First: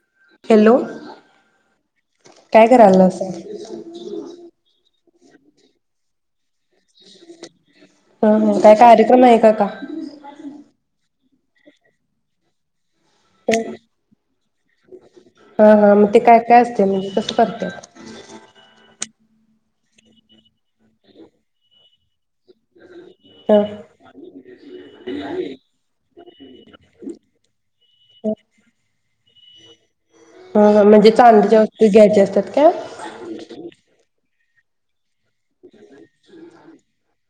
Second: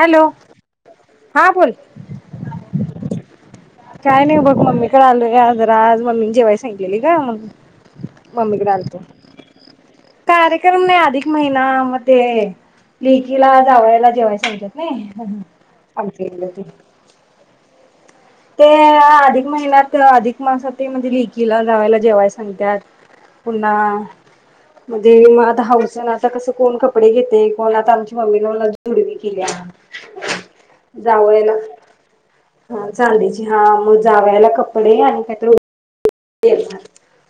Hello, hello हां बोल काय करायलास काय नई बघ मम्मी इकडं आलुया जरा आज मम्मी जेवायचं दिली गं मम ह मम्मी ह कड काय आलते, कार्यक्रम आहे का का कार्यक्रम नाही आदी महिना मध्ये लेकी ला, जावायला जेवाय सांग हां हां म ते काय काय असते, मनजे कसं कर [unintelligible] ते अधिक महिन्यात अधिक मांसात ते म्हणजे लेकीला जावायला जेवाय सांगत्यात ह पुन्हा म्हणजे म आता हाऊसन आता कसं कोण कपडे घेतंय कोण आता आमची मम्मीला न जुडवी केल्या हं-हं, म्हणजे चांदीच्या वस्तू द्यायच्या असतात काय? आणि बी ची हां वो जा जावयाला कपडे आणि काहीतरी [unintelligible]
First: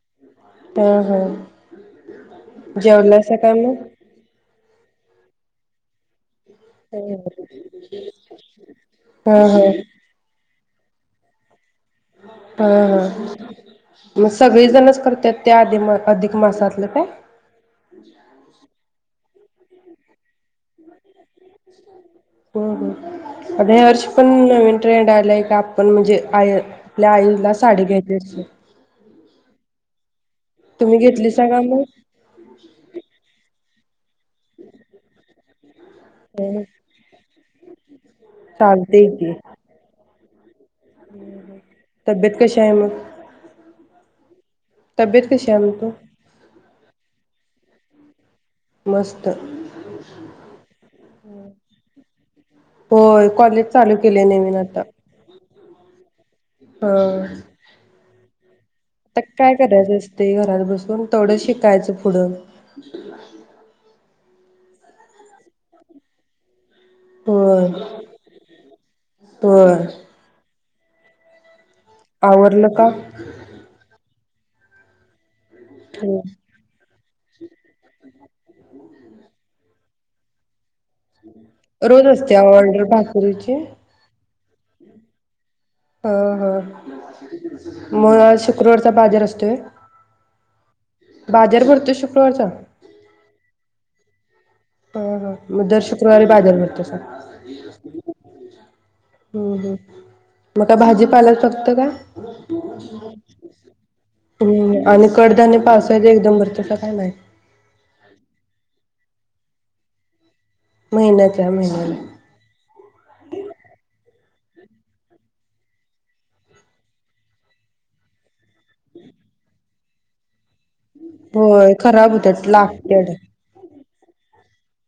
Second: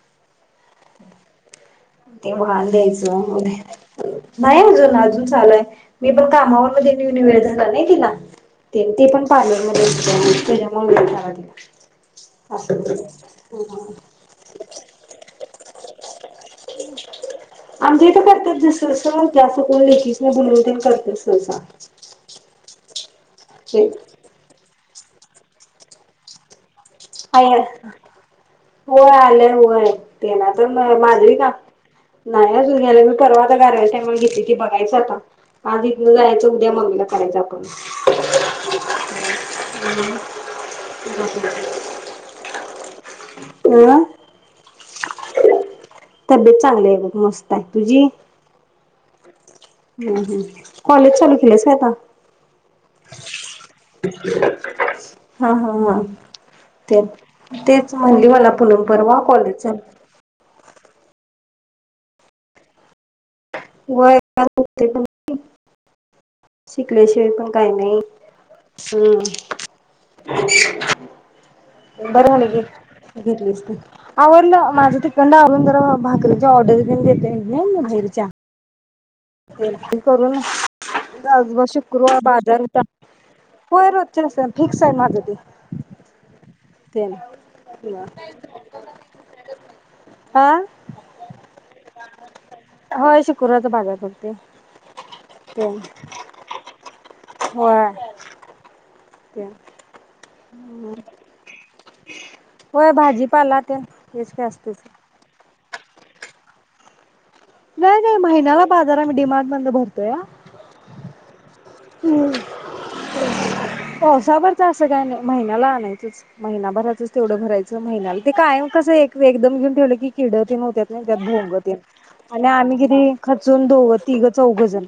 हम् हम् ते, वान द्यायचं म्हणे मग नाहीजून अजून चालू आय मी बघ काना वय द न्यू नी वय झालंय तीला ते-ते पण हा हा पार्लर मध्ये [unintelligible] [unintelligible] हां हां, असं म सगळी जणच करत्यात त्या आधी म अधिक मासातलं काय? आमच्या इथं करत्यात दुसरं स्टाॅल त्यांचं कुळळेकीस बुलेटिन करते सहसा हो हो आता यावर्षी पण नवीन ट्रेंड आलाय का आपण म्हणजे आय आपल्या आई ला साडी घ्यायची असते. हो आलंय व व्हय तेना तर मय तुम्ही माझं ही घेतलीसा का, मग नाही अजून नेरवीतला ते [unintelligible] ते बघायचं आता, आज इथनं जायच उद्या मम्मीला करायचं आपण, चालतंय की हं हम् [unintelligible] तब्येत कशी आहे मग? आं तब्येत कशी म्हण तू? तब्येत चांगली आहे बघ मस्त आहे तुझी. मस्त. हम्म हम् कॉलेज चालू केलेस आहे आता? होय कॉलेज चालू केलेय नवीन आता हा हां हां हा ते तेच म्हणली मला पुनम परवा आता काय कॉलेज करायचं चालू असते घरात बसून. पन तेवड शिकायचं पुढं. व्हय [unintelligible] शिकल्याशिवय पण होय काय नई. होय हम् बरं झालं आवरलं का घे घेतलीस ते. आवरलं माझ तिकडं आलो जरा भाकरीच्या ऑर्डरी तेन घेतोय नई मी भहीरच्या. करूून जा आजवार रोज शुक्रवार असते बाजार हुता. ऑर्डर भाकरीची होय रोजच्या अशा फीक्स हाय माझं ते. ह ह ते मग आज शुक्रवारचा बाजार असतोय व्हय? हा बाजार भरतोय शुक्रवारचा? होय शुक्रवारचा बाजार भरते ते हा हा मग दर शुक्रवारी बाजार भरतो स व्हय हम्म हम्म मग काय भाजीपाला फक्त का होय भाजीपाला तेन हेचका अस्तच. हम्म आणि कडधान्य पावसाळ्यात एकदम भारतायसा काय नाय? नाही नाही महिन्याला बा जरा आमी डिमार्ट मधन भरतोया मेहनत त्या महिन्याने पावसाळा भरच असं काय नाही. महिन्याला आणायचंच महिनाभराचच तेवढं भरायचं महिन्याला ते कायम कसं एकदम घेऊन ठेवलं की किड तेन होत्या हुत्यात नई त्यात भोंग होय तेन खराब होतात आणि आम्ही लाकड किती खचून दोघं तिघ चौघजन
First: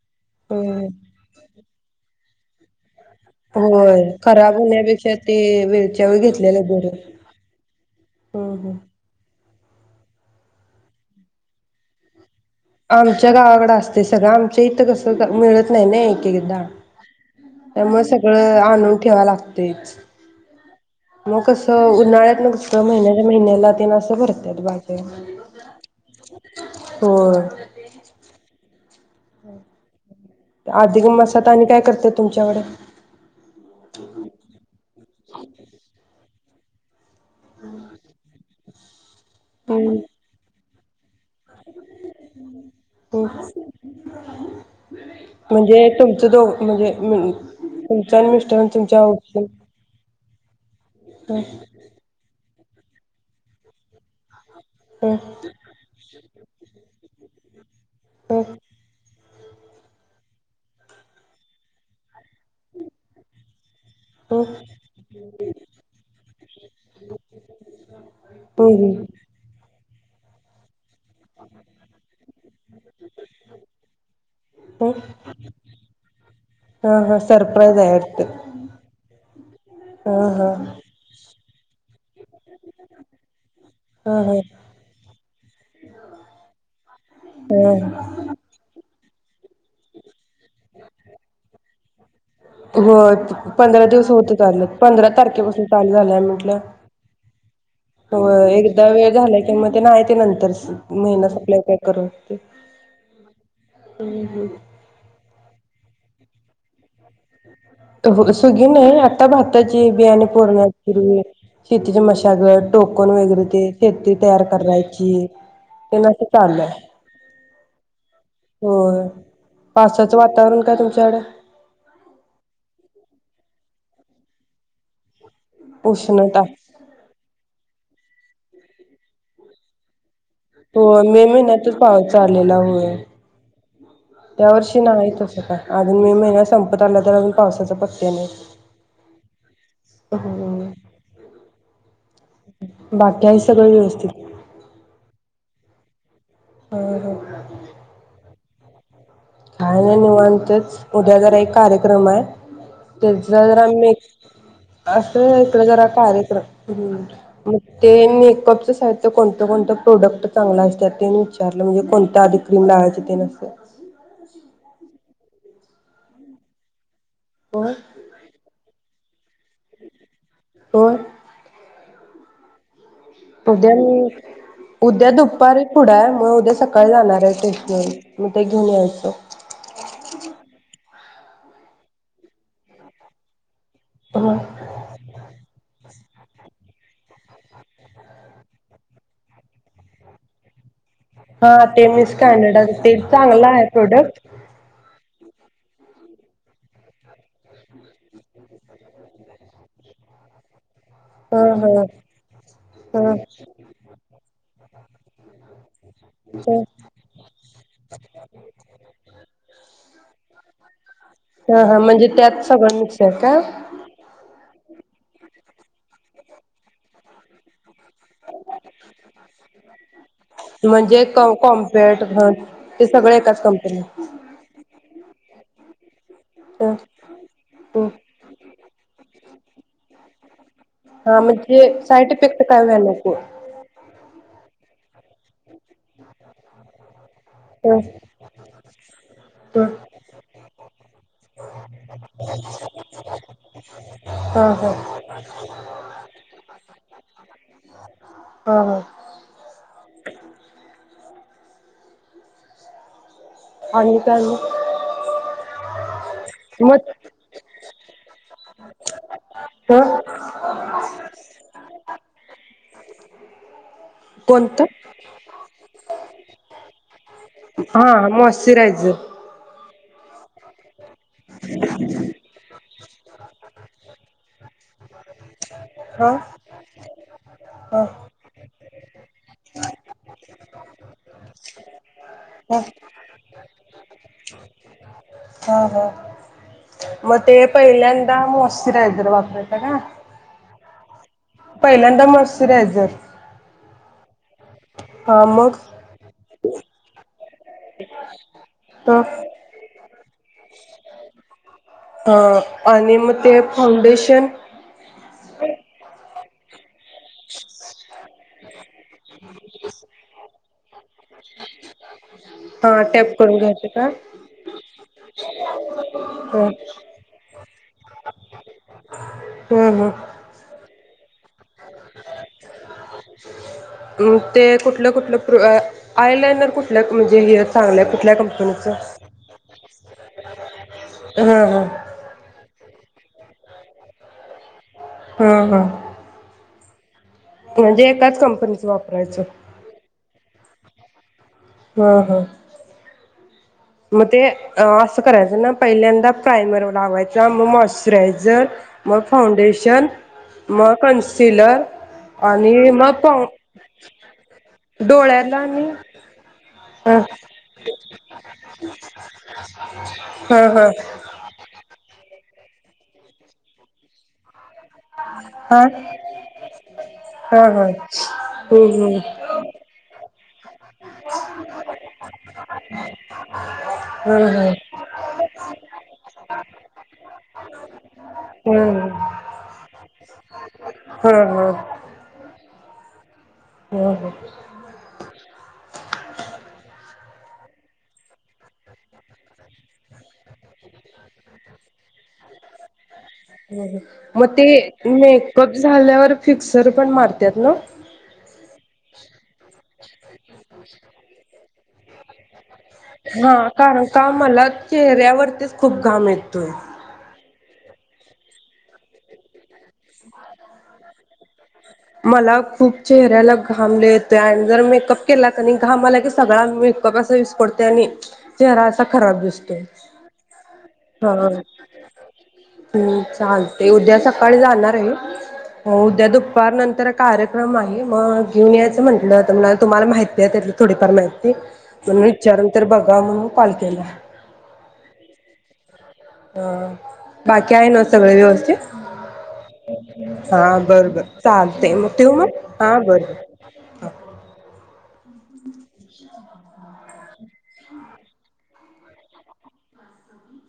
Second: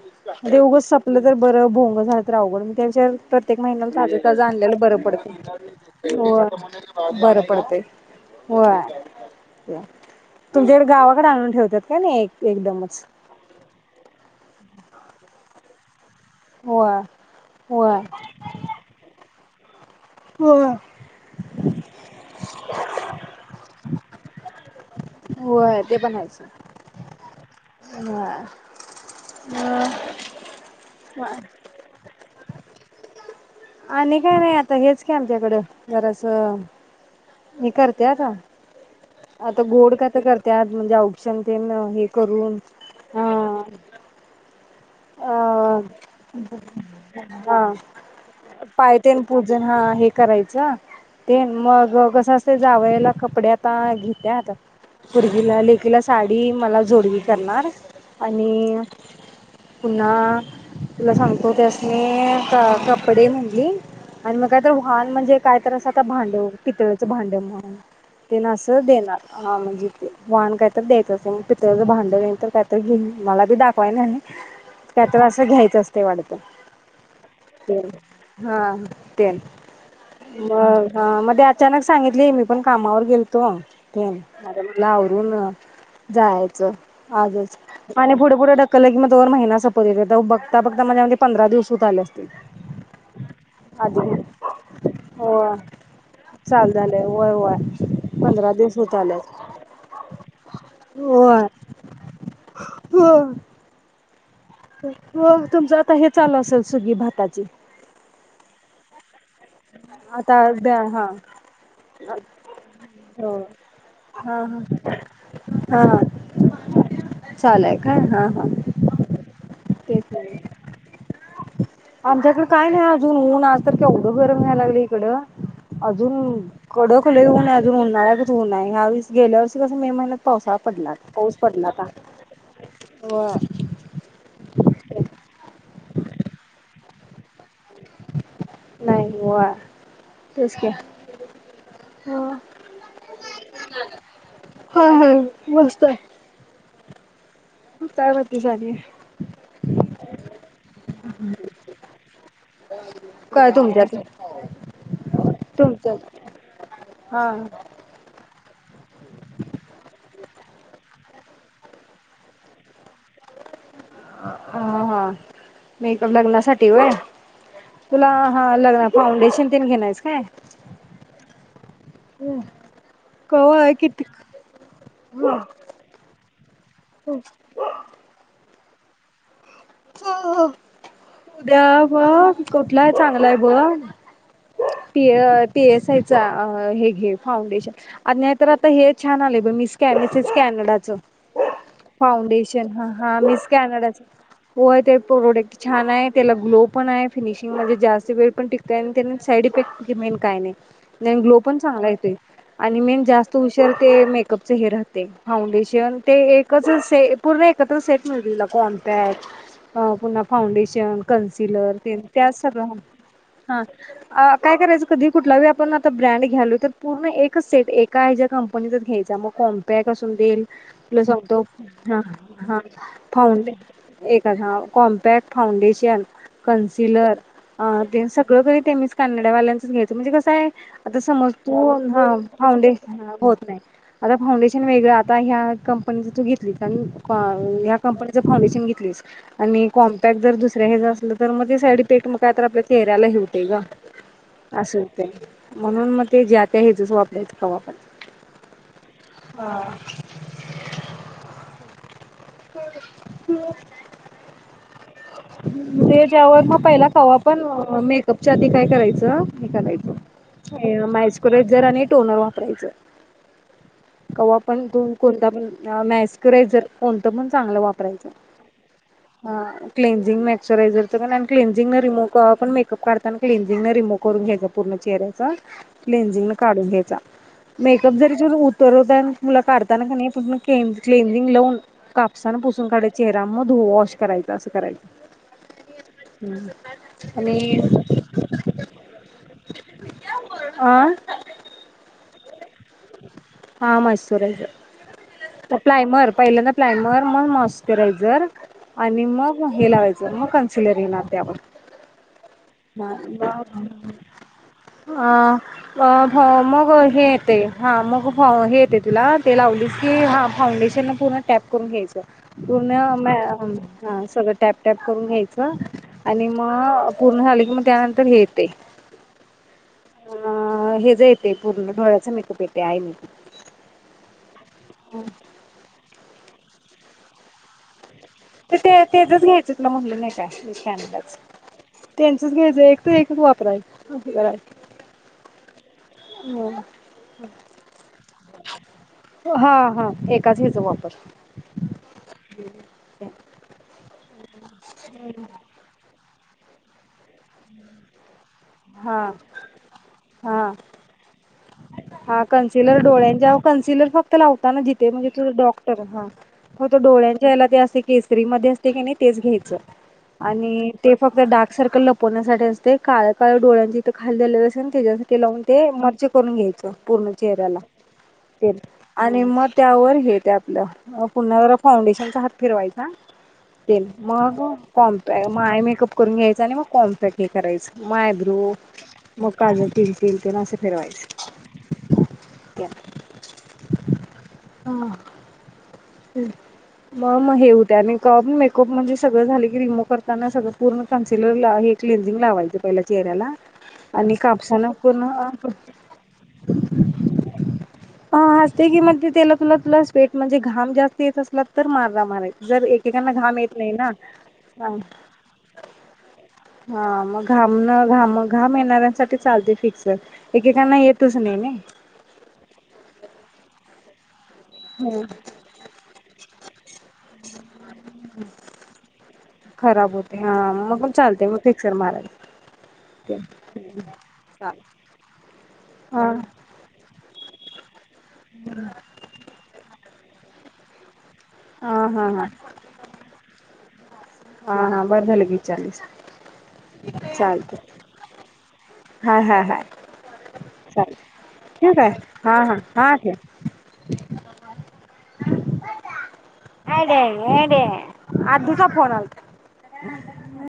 ते उगच हम्म संपलं तर झाल तर अवघड च मग त्यापेक्षा प्रत्येक महिन्याला होय ताज ताज खराब आणलेल बरं होण्यापेक्षा पडते. ते वेळच्या वेळी घेतलेलं बरं व्हय बरं पडते हम्म हम्म व्हय. तुमच्याकड गावाकड आणून ठेवत्यात कणी आमच्या गावाकड असतय सगळं आमच्या इथं कस मिळत नाय नाय एगदा होय. होय त्यामुळे सगळ आणून ठेवाय लागतंय तेच हो मग कसं उन्हाळ्यात न कस महिन्याच्या महिन्याला भरत्यात बाकी काय नाइ होय ते पण आहेच होय होय. मग आधिक मासात आणि काय करत्यात तुमच्याकडे आणि काय नाही आता हेच की आमच्याकडे गरज च मी करते आता आता गोड हम्म काय तर करत्यात आपण जाऊ. शेंग तेन हे करून हम्म हा अ म्हणजे तुमचं दो म्हणजे हा तुमचं आणि मिस्टर आणि तुमच्या पायतेन पूजन हा हे करायचं हं तेन मग कसं ते जावयाला कपडे आता घेत्यात हं पोरगीला लेकीला सा ती मला जोडवी करणार हं आणि पुन्हा तुला सांगतो त्यासनी कपडे म्हणली आणि हं मग काय तर वाहान म्हणजे काय तर असं आता भांडव पितळच भांड म्हण तेन असं हं देणार हा म्हणजे वाहन काय तर द्यायच असतय म्हणून पितळच भांड नाय तर काय तर घेईन मला बी दाखवाय नेल नाय हं त्या तर असं घ्यायचं असतय वाटत हा हा सरप्राईज आहे वाटतं हा त्यान हा हा मग हा मध्ये आ अचानक सांगितली मी पण कामावर गेलतो हा हा अरे म्हणलं आवरून जायचं आजच ह आणि पुढे पुुढं ढ कलैगमत [unintelligible] दोन महिना सपत येतंय तेव्हा बघ बघता बघता म्हणजे पधरा दिवस हूत आल्यास होय पंधरा दिवस होतच आल्यात, पंधरा होय तारखेपासून चालू झालंय म्हटल्यावर, चालू झालंय होय होय हो पंधरा दिवस एकदा होत वेळ आलेत. झालाय किं म ते नाही ते नंतर महिना होय सप्लावर काय करून होतय हो हुं हुं हो तुमचं आता हे चालू असेल सुगी भाताची तो हो सुगी नाही आहेत आता भाताची बियाणे आता हा पुरण्याची शेतीचे मशागत टोकण हो वगैरे ते शेती तयार हा हा करायची, ते हा ना अस चाललंय, चालू आहे काय हा हा होय पावसाचं तेच वातावरण काय तुमच्याकडे आमच्याकडे काय नाही आज ऊन आज तर केवढ गर व्हाय लागलय इकड अजून उष्णता कडक लय ऊन आहे उन्हाळ्या गत ऊन आहे यावेळीस गेल्या वर्षी मे महिन्यात पावसाळा हो पडला मे पाऊस पडला महिन्यातच होता. पाऊस चालेला होय होय त्यावर्षी नाही तसं काय अजून मे महिना संपत आला तर अजून पावसाचा पत्या नाही नाही होय तेच की हम्म होय. बाकी आहे सगळ व्यवस्थित हाय हाय मस्त आहे हो हो तू काय म्हणतेस आणि? काय नाय निवांतच, उद्या जरा एक कार्यक्रम आहे, त्याचा काय जरा तुमच्यात मेक असं इकड जरा तुमच्यात कार्यक्रम ह हा मग ते मेकअपच साहित्य कोणतं-कोणतं प्रोडक्ट चांगला असते ते विचारलं म्हणजे कोणत्या आदी क्रीम लावयचं ते न असं हा हा हा मेकअप लग्नासाठी व्हय होय तुला हा हा लागणार फाउंडेशन तेन घेणार आहेस काय? होय हम् उद्या मी उद्या दुपारी पुढं आहे मग उद्या सकाळी जाणार आहे टेशन मग ते धुण्यायचा हो हो उद्या ब कुठला चांगला आहे ब ह पी ए पी ए सा चा हे घे फाउंडेशन नाहीतर आता हे छान आले ब मीसकॅनचा मिसकॅनडाचा हा ते मिस कॅनडा ते हा मिस चांगलं आहे कॅनडाचं प्रोडक्ट होय ते प्रोडक्ट छान आहे, त्याला ग्लो पण आहे, फिनिशिंग मधे जास्त वेळ पण टिकतय आणि त्यानी साइड इफेक्ट मेन काय नाही. नाही ग्लो हा पण हा. चांगला येतोय आणि मेन हा जास्त उशर ते मेक कप च हे राहतय फाऊंडेश जेवन ते एकच से पूर्ण एकत्र सेट मिळतोय कॉमपॅट अ पुन्हा फाउंडेशन हा कन्सिलर हा तेन म्हणजे त्याच त्यात सगळं मिक्स आहे का? हा आ काय करायचं? कधी कुठलाही वी आपण आता ब्रँड घ्यालोय तर पूर्ण एकच सेट एक काय ज्या कंपनीचाच घ्यायचा मग कॉम्पॅक असून देईल तुला म्हणजे सांगतो हा कॉम्पॅट हा ते सगळं एकाच फाउंडेश कंपनी एकचा कॉम्पॅक्ट फाउंडेश कॅन कन्सिलर ते सगळं काहीत्यांनीच काढलेत. ल्यांच घ्यायच म्हणजे कस हाय आता हा समज म्हणजे तू साईड इफेक्ट काय फाऊंडे व्हाय नको. होत नाही फाऊंडेशन वेगळ आता या कंपनी च तू घेतली आणि ह्या ह कंपनीचं फाउंडेशन घेत ह आणि कॉम्पॅक्ट जर दुसऱ्या हेच तर मग ते साईड इफेक्ट मग का आपल्या चेहऱ्याला हे होतय ग हा हा अस हूतय ग म्हणून मग ते ज्या त्या हजच वापरायचे कवा पण हा हा [unintelligible] आणि काय मग ते त्यावर म पहिला मग क्हा पण मेकअपच्या आधी काय करायचं हे ह करायचं मॅस्क्युरायझर आणि टोनर वापरायचं कवा्हा पण त कोणतं कोणता पण मॅस्क्युरायझर कोणतं पण चांगलं हा वापरायचं मॉइश्चरायझर हा क्ंजिंगस्चराझर तिथं कनाइ क्लिनजिंगन रिमूव कवा पण कप काढ क्लेनझिंग न रिमूव करून घ्यायचा पूर्ण चेहऱ्याचा हा क्लेंझिंग न काढून घ्यायचा हा मेकअप जरी उतरू त्यानं मु काढताना क्लिंनझिंग लावून का सा हा पुसून काढायचा चेहरा म धु वाश करायचं असं करायच हा हा मग ते पहिल्यांदा मॉइस्चराइज़र वापरायच का अ पहिल्यांदा माॉश्चरायझर हा मॉइस्चराइज़र प्लायमर पहिल्यांदा प्लायमर मग मॉइशचराझर अ ह नि मग हे लावायच जर मग कनसिलरिंग ना त्यावर अ आणि मग ते फाउंडेशन अ ह मग हे येतंय हा मग हेे येते तुला ते लावलीस की हा फाउंडेशन न पूर्ण टॅप करून घ्यायच पूर्ण हा म टॅप करून घ्यायचं का? हा सगळ टॅप टॅप करून घ्यायच आणि ह मग पूर्ण झाली की मग त्यानंतर हेे अ हम् हे जे ते पूर्ण डोळ्याच मेअपये ते कुठल कुठल पृ आयलाइनर कुठ लक म्हणजे हे चांगल्या कुठल्या ते ते कंपनीचं? त्याजच घ्यायच तुला म्हणल नाय काय हा हा त्यांचच घ्यायच एक ते एक वापरायय हम्म हम्म [unintelligible] म्हणजे एकाच कंपनीच वापरायचं हा [unintelligible] वापर हम हम म ते अ अस करायच ना पहिल्यांदा पायमर लावायचा म मॉस्चरायझर मग हा फाउंडेशन हा मग कनसी हा कन्सिलर डोळ्यांच्या कन्सिलर फक्त लावताना जिथे म्हणजे तुझ डोळ्याला आणि डॉक्टर हा त हा डोळ्यांच्या याला ते असे केसरी मध्ये असत काय नाय तेच घ्यायच हा हा आणि ते फक्त डार्क सर्कल लपवण्यासाठी असतय. काळ काळ डोळ्यांच इथ खाली झालेल असं त्याज्यासाठी लावून हा ते म घ्यायचा पूर्ण हा हा चेहऱ्याला हम्म आणि मग त्यावर ते आपल पुन्हा जरा फाउंडेशनचा हात फिरवायचा ते हम्म हा मग हा कॉम्प म आय मेकअप करून घ्याय आणि मग कॉन्पॅक्ट हे करायच म आयब्रो म काजळ तीट [unintelligible] असल बरं बरं रिकामा ऑडिओ हम म म हे होते आणि मेकअप म्हणजे सगळ झाले की रिमूव्ह करताना सगळ पूर्ण कन्सिलर ला हे क्लीन लावायचा पहिला चेहऱ्याला आणि मग ते कापसान पुर्ण मेकअप झाल्यावर पुसू फिक्सर पण मारतात ना [unintelligible] घाम जास्त येत असला तर माझा मारायचा. जर एकेकांना हा घाम येत नाही कारण ना का मला चेहऱ्यावरतीच खूप घाम येतोय. हा मग घाम घाम घाम येणाऱ्यांसाठी चालते की एकेकांना येत तसं नाही नई मला खूप चेहऱ्याला घाम लई येतोय. ते आणि जरा मेकअप केला की नाइ घाम आला की सगळाच मग अस विसकटतोय आणि आणि चेहरा असा खराब दिसतो खराब होते हा मग पण हा चालते मग फिक्सर मारायच हम् चालतय उद्या सकाळी जाणार आहे उद्या हा दुप तर कार्यक्रम आहे मग घेऊन यायचं म्हटलं त्यांना तुम्हाला माहि [unintelligible] थोडीफार माहिती हा म्हणून हा हा विचारून तर बघूया म्हणून कॉल केला हा हा बरं झालं घे विचारलीस हा. बाकी चालत आहे ना सगळे व्यवस्थित हा बर चालेल बर ठीक चालतंय आहे ठेवू हां मग हां हा बर बर आयडे आयड्या आधीचा फोन आलता